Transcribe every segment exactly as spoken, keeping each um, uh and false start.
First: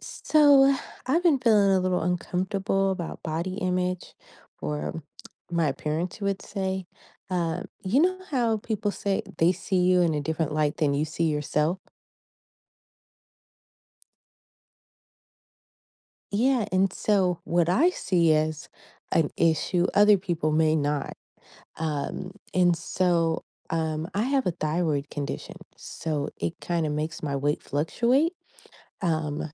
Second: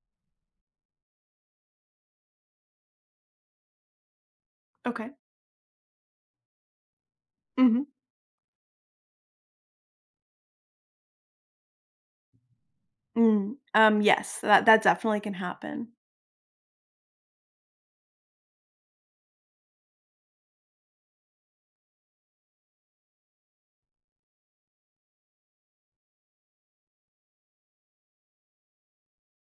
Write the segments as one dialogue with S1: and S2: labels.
S1: So, I've been feeling a little uncomfortable about body image or
S2: Okay.
S1: my appearance, you would say. Um,
S2: Mhm.
S1: you know how people say they see you in a different light than you see yourself?
S2: Mm. Um, yes, that that definitely can happen.
S1: Yeah. And so, what I see as an issue, other people may not. Um, and so, um, I have a thyroid condition. So, it kind of makes my weight fluctuate. Um,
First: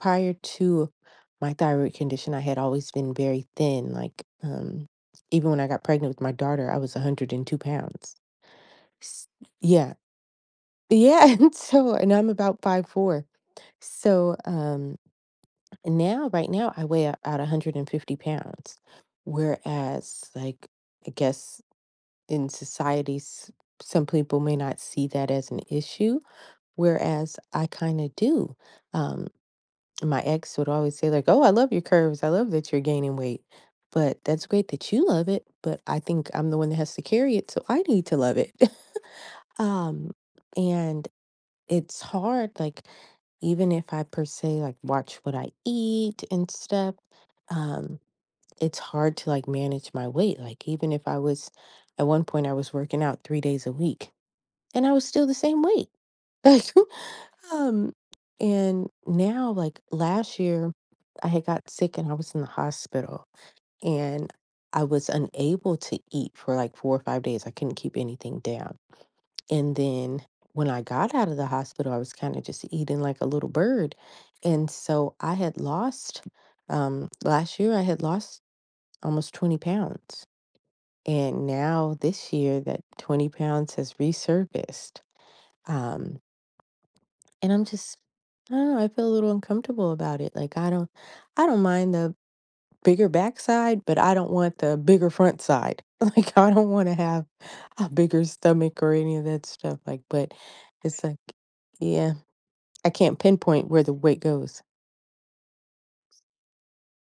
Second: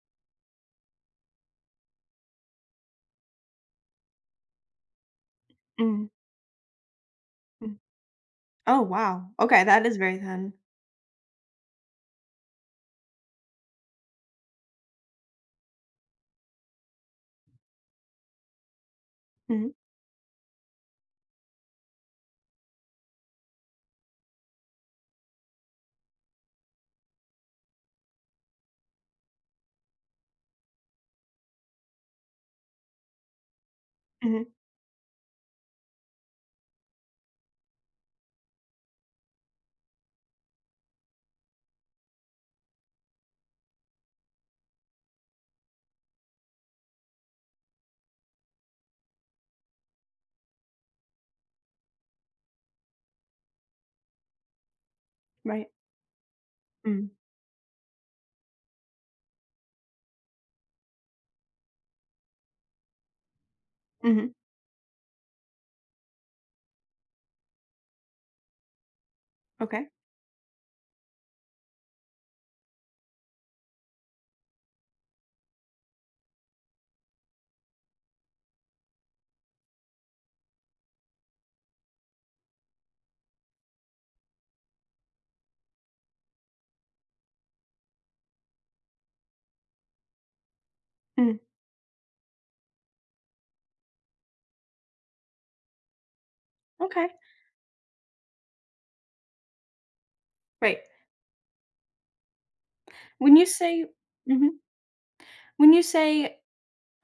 S1: Prior to my thyroid condition, I had always been very thin, like, um, even when I got
S2: Mm,
S1: pregnant with my daughter, I was 102
S2: mm.
S1: pounds.
S2: Oh,
S1: S
S2: wow. Okay, that
S1: Yeah.
S2: is very thin.
S1: Yeah, and so and I'm about five four. So, um, now right now, I weigh about one hundred fifty pounds,
S2: Mhm,
S1: whereas, like, I guess in society, s some people may not see that as an issue, whereas I kinda do. um My ex would always say like, "Oh, I love your curves. I love that you're gaining weight." But
S2: mhm,
S1: that's great that you love it, but I think I'm the one that has to carry it, so I need to love it. Um, and It's hard, like, even if I per se like watch what I eat and stuff, um, it's hard to like manage my weight. Like even if I was at one point I was working out three days a week and I was still the same
S2: right.
S1: weight. Like.
S2: Mm,
S1: Um, and now, like last year, I had got sick and I was in the hospital and
S2: mhm,
S1: I was unable to eat for like four or five days. I couldn't keep anything down. And
S2: okay.
S1: then when I got out of the hospital, I was kind of just eating like a little bird. And so I had lost, um, last year, I had lost almost twenty pounds. And now this year, that twenty pounds has resurfaced. Um, And I'm just I don't know, I feel a little uncomfortable about it, like, I don't
S2: Mm,
S1: I don't mind the bigger backside, but I don't want the bigger front side. Like, I don't wanna
S2: okay,
S1: have a bigger stomach or any of that stuff, like, but
S2: right.
S1: it's like yeah, I can't
S2: When you
S1: pinpoint where
S2: say
S1: the weight
S2: mhm,
S1: goes.
S2: when you say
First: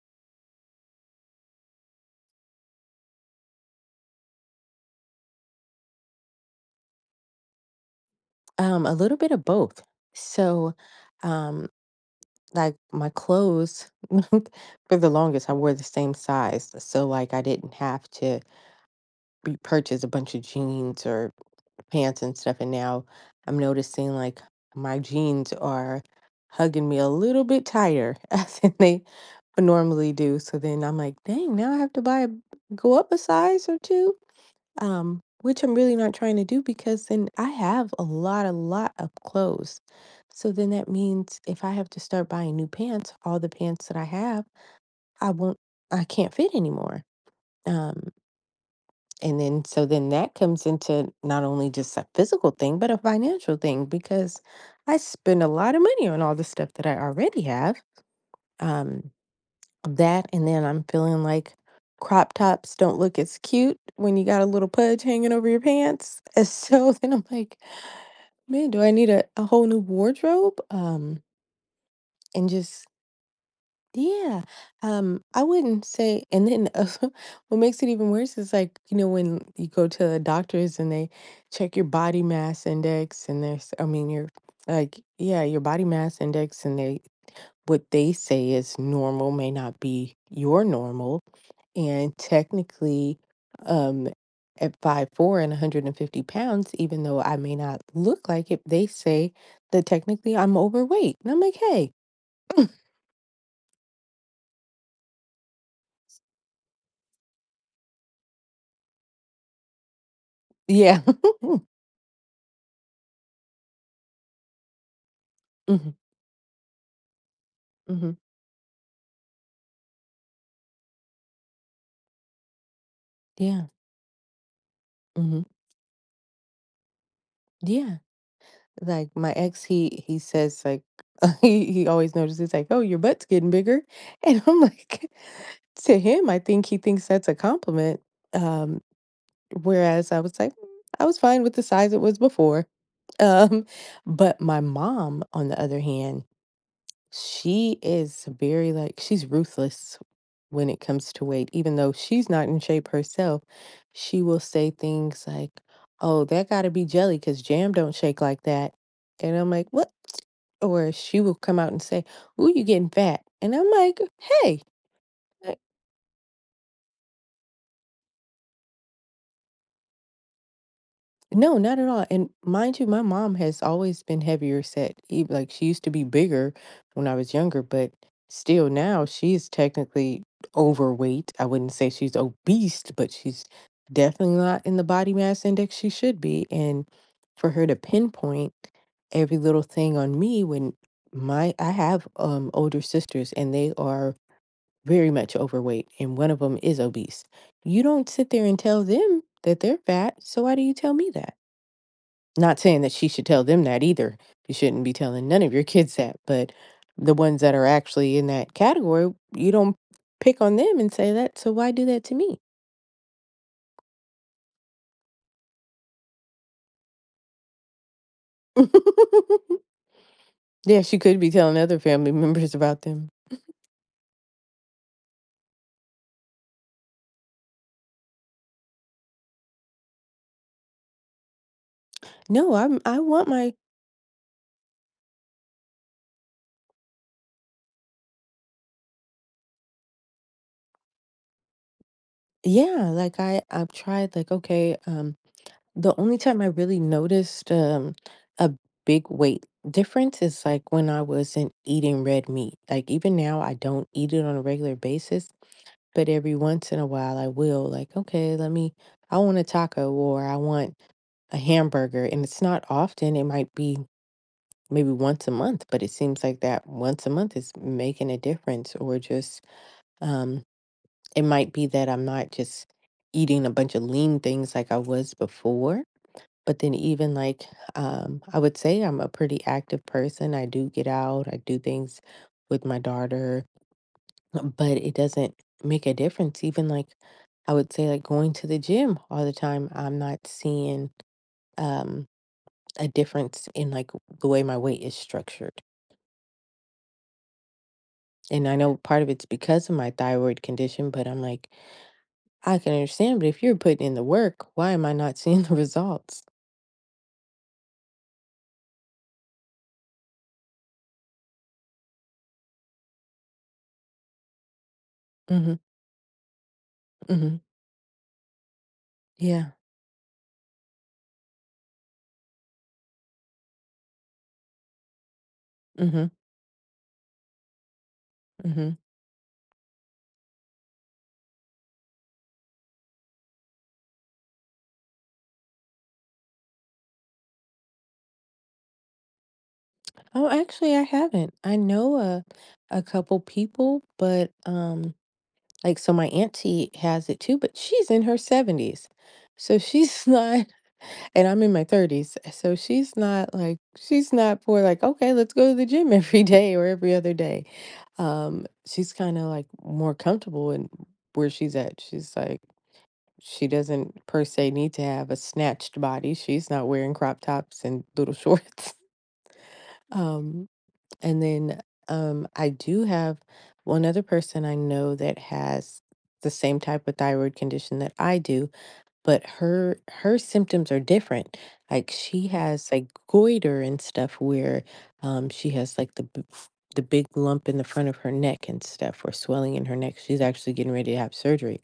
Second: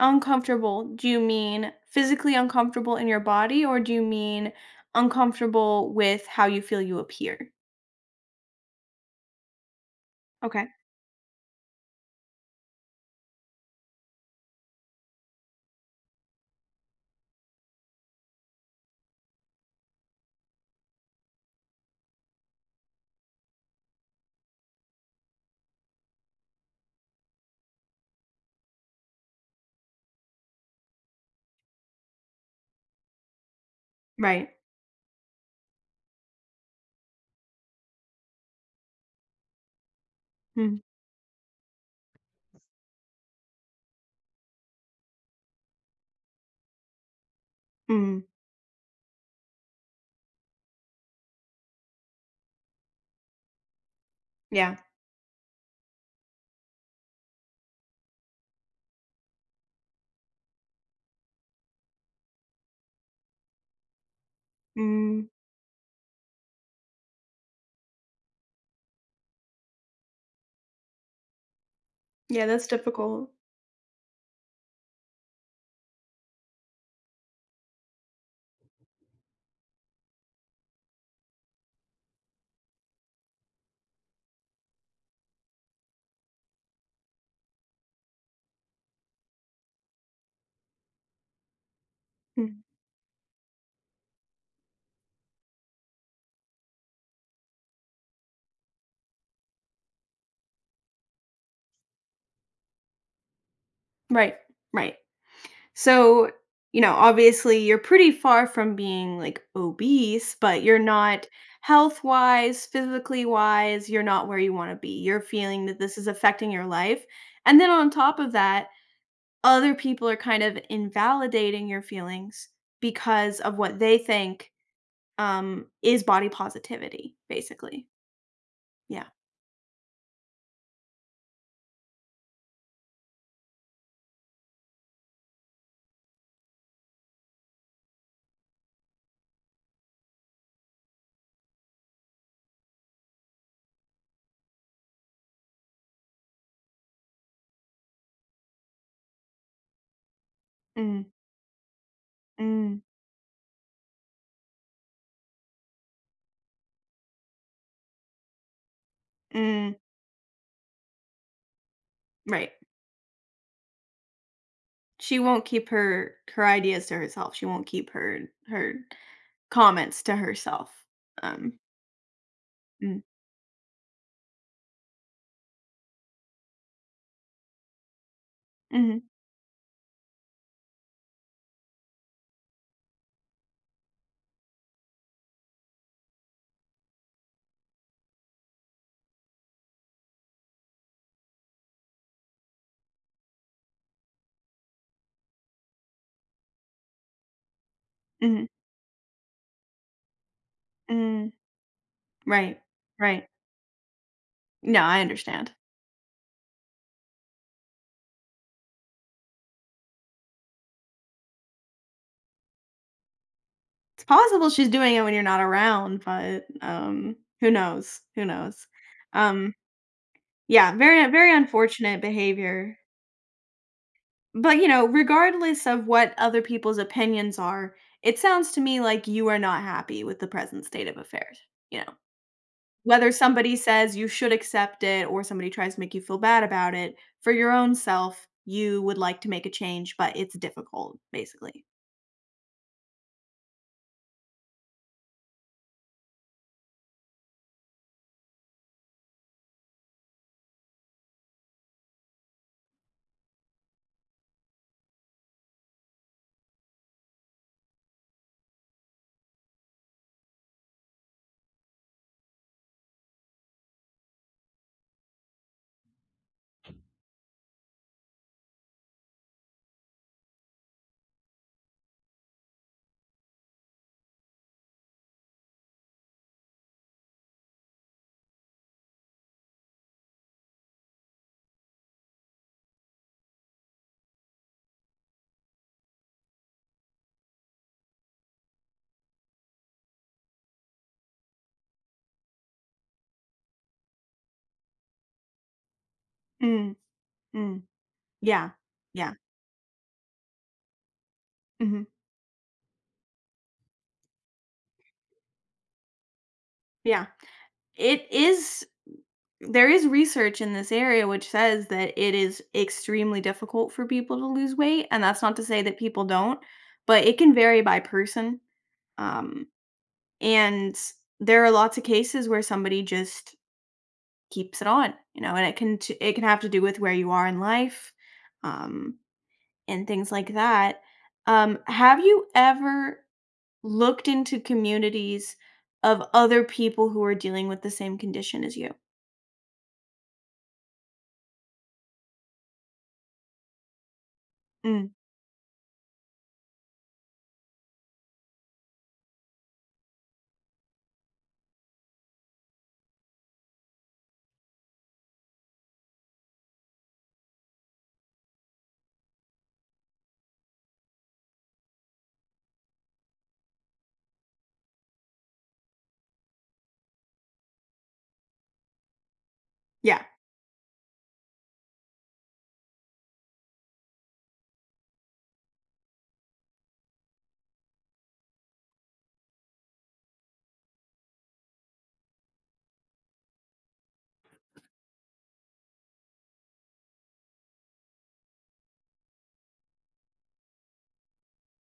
S2: uncomfortable, do you mean physically uncomfortable in your body, or do you mean uncomfortable with how you feel you appear?
S1: Um, a little bit of both.
S2: Okay,
S1: So, um, like, my clothes for the longest, I wore the same size, so, like, I didn't have to repurchase a bunch of jeans or pants and stuff, and now I'm noticing like my jeans are hugging me a little bit tighter than they normally do. So then I'm like, dang, now I have to buy a, go up a size or two.
S2: right.
S1: Um, which I'm really not trying to do because then I have a lot, a lot of clothes. So then
S2: Mm,
S1: that means if I have to start buying new pants, all the pants that I have, I won't, I can't fit anymore. Um,
S2: mm,
S1: and then, so then that comes into not only just a physical thing, but a financial thing because
S2: yeah.
S1: I spend a lot of money on all the stuff that I already have. Um, that, and then I'm feeling like crop tops don't look as cute when you got a little pudge
S2: Mm,
S1: hanging over your pants. And so then I'm like, man, do I need a, a whole new wardrobe? Um,
S2: yeah,
S1: and
S2: that's
S1: just
S2: difficult.
S1: Yeah, um, I wouldn't say and then, uh, what makes it even worse is, like, you know, when you go to the doctors and they check your body mass index and there's I mean, your like, yeah, your body mass index and they what they say is normal may not be your normal, and
S2: Mm,
S1: technically, um, at five four and one hundred fifty pounds, even though I may not look like it, they say that technically I'm overweight, and I'm like, "Hey."
S2: right, right. So, you know, obviously you're pretty far from being like obese, but you're
S1: Yeah.
S2: not health wise, physically wise, you're not where you want to be. You're feeling that
S1: Mhm,
S2: this is affecting your life. And then on
S1: mhm.
S2: top of that, other people are kind of invalidating your feelings because of
S1: Yeah.
S2: what they think
S1: Mhm.
S2: um, is body positivity, basically.
S1: Yeah.
S2: Yeah.
S1: Like my ex, he he says like he he always notices like, "Oh, your butt's getting bigger," and I'm like, to him, I think he thinks that's a compliment. Um, Whereas I was like, "Mm, I was fine with the size it was before." Um, but my mom, on the other hand, she is very, like she's ruthless when it
S2: Mm,
S1: comes to weight. Even though she's not in
S2: mm,
S1: shape herself, she will say things like, "Oh, that gotta be jelly because jam don't shake like that." And I'm like,
S2: mm.
S1: "What?" Or she will come out and say, "Ooh,
S2: Right.
S1: you getting fat." And I'm like, "Hey."
S2: She won't keep her her ideas to herself. She won't keep her her comments to herself.
S1: No,
S2: Um,
S1: not at all, and mind you,
S2: mm,
S1: my mom has always been heavier set, e like, she used to be bigger when I was younger, but still
S2: mhm,
S1: now she's technically overweight. I wouldn't say she's obese, but she's definitely not in the body mass index she should be, and for her to pinpoint every little thing on me when my I have, um, older sisters, and they are very much overweight, and one of them is obese. You don't sit there
S2: mhm,
S1: and tell them that they're fat, so why do you tell me that?
S2: mm,
S1: Not
S2: right,
S1: saying that she should
S2: right.
S1: tell them that either. You shouldn't
S2: No,
S1: be
S2: I
S1: telling none of
S2: understand.
S1: your kids that, but the ones that are actually in that category, you don't pick on them and say that, so why do that to me?
S2: It's possible she's doing it when you're not around, but, um, who knows, who knows? Um, yeah,
S1: Yeah, she
S2: very
S1: could be
S2: very
S1: telling other
S2: unfortunate
S1: family members
S2: behavior.
S1: about them.
S2: But, you know, regardless of what other people's opinions are, it sounds to me like you are not happy with the present state of affairs, you know?
S1: No, I'm I
S2: Whether
S1: want my
S2: somebody says you should accept it or somebody tries to make you feel bad about it, for your own self, you would like to make a change, but it's difficult, basically.
S1: yeah, like I I've tried like okay, um the only time I really noticed um a big weight difference is like when I wasn't eating red meat. Like even now I don't eat it on a regular basis. But every once in a while, I will, like, okay, let me, I want a taco or I want a hamburger. And it's not often, it might be maybe once a month, but it seems like that once a month is making a difference. Or just, um, it might be that I'm not just eating a bunch of lean things like I was before. But then, even like, um, I would say I'm a pretty active person. I do get out, I do things with my daughter but it doesn't make a difference. Even like I would say, like going to the gym all the time, I'm not seeing um, a difference in like the way my weight is structured.
S2: Mm, mm.
S1: And
S2: Yeah.
S1: I know part of
S2: Yeah.
S1: it's because of my thyroid condition, but I'm like,
S2: Mhm.
S1: I can understand. But if you're putting in the work, why am I not seeing the results?
S2: Yeah. It is there is research in this area which says that it is extremely difficult for people to lose weight, and that's not to
S1: Mm-hmm.
S2: say that people don't, but it can
S1: Mm-hmm.
S2: vary by person. Um,
S1: Yeah.
S2: and there are lots of cases where somebody just keeps it on, you know, and it can t
S1: Mm-hmm.
S2: it can have to do with where you are in life,
S1: Mm-hmm.
S2: um, and things like that. Um, have you ever looked into communities of other people who are dealing with the same condition as you?
S1: Oh, actually, I haven't. I know a a couple people, but
S2: Mm,
S1: um, like, so my auntie has it too, but she's in her seventies. So she's not and I'm in my thirties. So she's not like she's not for like, "Okay, let's go to the gym every day or every other day." Um, she's kinda like more comfortable in where she's at. She's like she doesn't per se need to have a snatched body. She's not wearing crop tops and little shorts.
S2: yeah,
S1: Um and then, um, I do have one other person I know that has the same type of thyroid condition that I do, but her her symptoms are different. Like she has like goiter and stuff where um she has like the b- the big lump in the front of her neck and stuff or swelling in her neck. She's actually getting ready to have surgery.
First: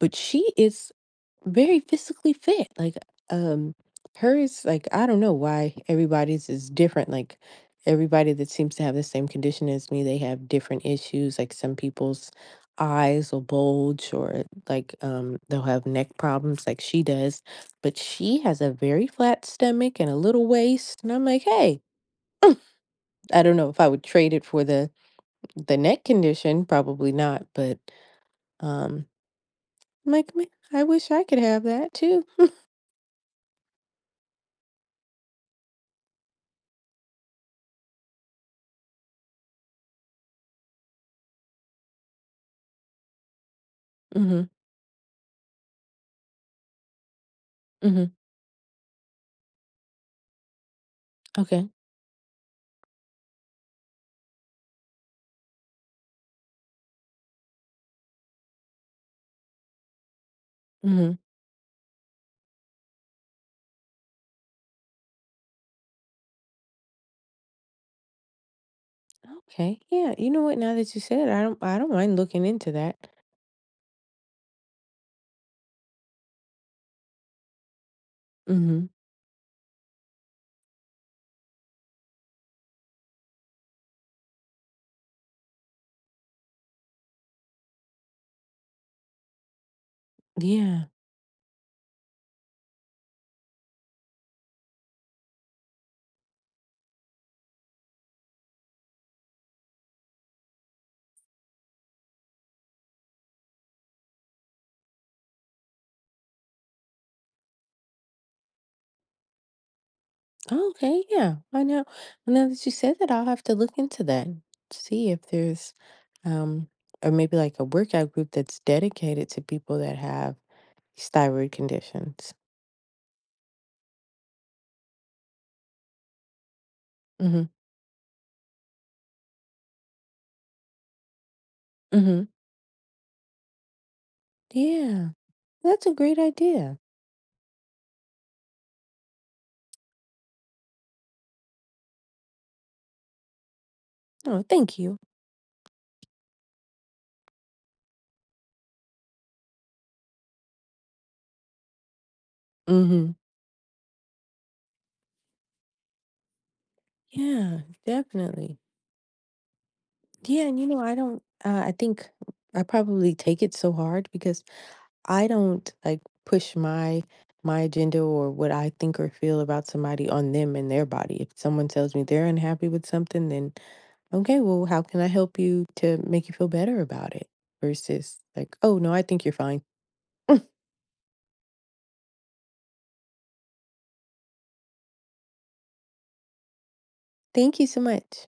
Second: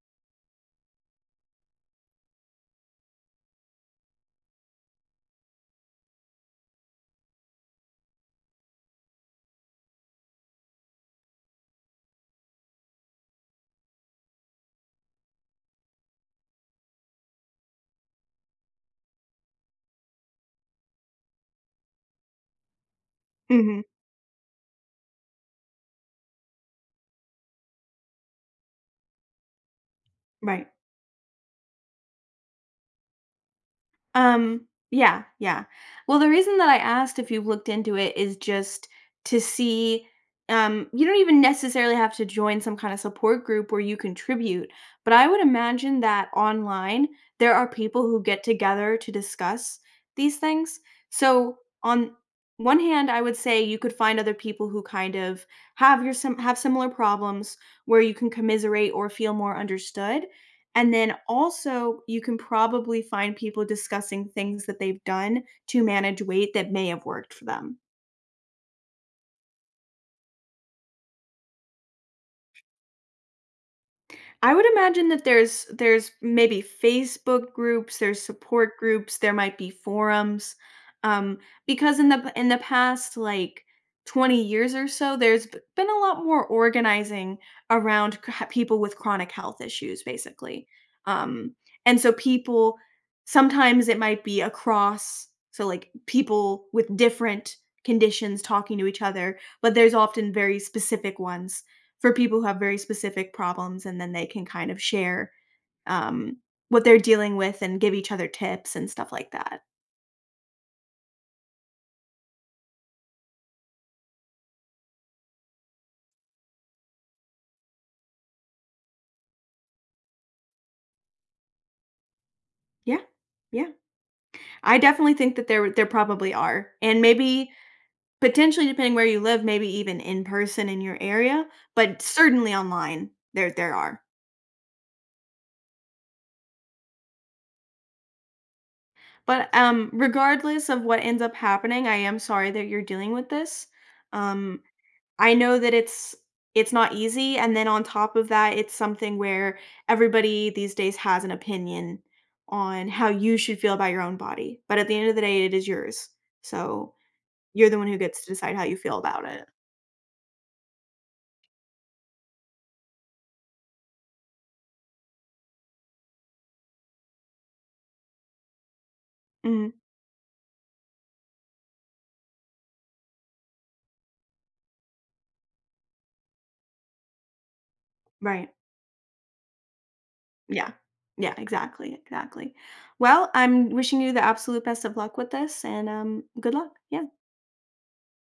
S1: But she is very physically fit. Like, um, hers, like, I don't know why everybody's is different. Like, everybody that seems to have the same condition as me, they have different issues. Like, some people's eyes will bulge, or like, um, they'll have neck problems, like she does. But she has a very flat stomach and a little waist. And I'm like, hey, I don't know if
S2: mhm,
S1: I would trade it for the the neck condition, probably not. But um, I'm like, "Man,
S2: right.
S1: I wish I could have that too."
S2: Um, yeah, yeah. Well, the reason that I asked if you've looked into it is just to see um you don't even necessarily have to join some kind of support group where you
S1: Hmm.
S2: contribute, but I would imagine that online there are people
S1: Hmm.
S2: who get together to discuss these things. So,
S1: Okay.
S2: on one hand, I would say you could find other people who kind of have your sim- have similar problems where you can commiserate or feel more understood. And
S1: Hmm.
S2: then also, you can probably find people discussing things that they've done to manage weight that may have worked for them.
S1: Okay. Yeah. You know what? Now that you said, it, I don't. I don't mind looking into that.
S2: I would imagine that there's there's maybe Facebook groups, there's support
S1: Hmm.
S2: groups, there might be forums, um, because in the in the past like twenty years or so, there's b- been a lot more organizing around c- people with chronic health issues, basically.
S1: Yeah.
S2: Um, and so people sometimes it might be across, so like people with different conditions talking to each other, but there's often very specific ones for people who have very specific problems and then they can kind of share um, what they're dealing with and give each other tips and stuff like that.
S1: Okay. Yeah. I know. Now that you said that, I'll have to look into that. See if there's, um, or maybe like a workout group that's dedicated to people that have these thyroid conditions.
S2: Yeah. Yeah. I definitely think that there there probably are. And
S1: Hmm.
S2: maybe potentially depending where you live, maybe even in person in your area, but
S1: Hmm.
S2: certainly online there there are.
S1: Yeah. That's a great idea.
S2: But um regardless of what ends up happening, I am sorry that you're dealing with this.
S1: Oh,
S2: Um
S1: thank you.
S2: I know that it's it's not easy, and then on top of that, it's something where everybody these days has an opinion on how
S1: Hmm.
S2: you should feel about your own body, but at the end of the day, it is yours. So,
S1: Yeah.
S2: you're the one who gets to decide
S1: Definitely.
S2: how you feel about it.
S1: Yeah. And you know, I don't. Uh, I think I probably take it so hard because I don't like push my my agenda or what I think or feel about
S2: Mhm.
S1: somebody on them and their body. If someone tells me they're unhappy with something, then okay, well, how can I help you to make you feel better about it? Versus
S2: Right.
S1: like, oh no, I think you're fine.
S2: Yeah. Yeah, exactly, exactly. Well, I'm wishing you the absolute best of luck with this and, um, good luck. Yeah.
S1: Thank you so much.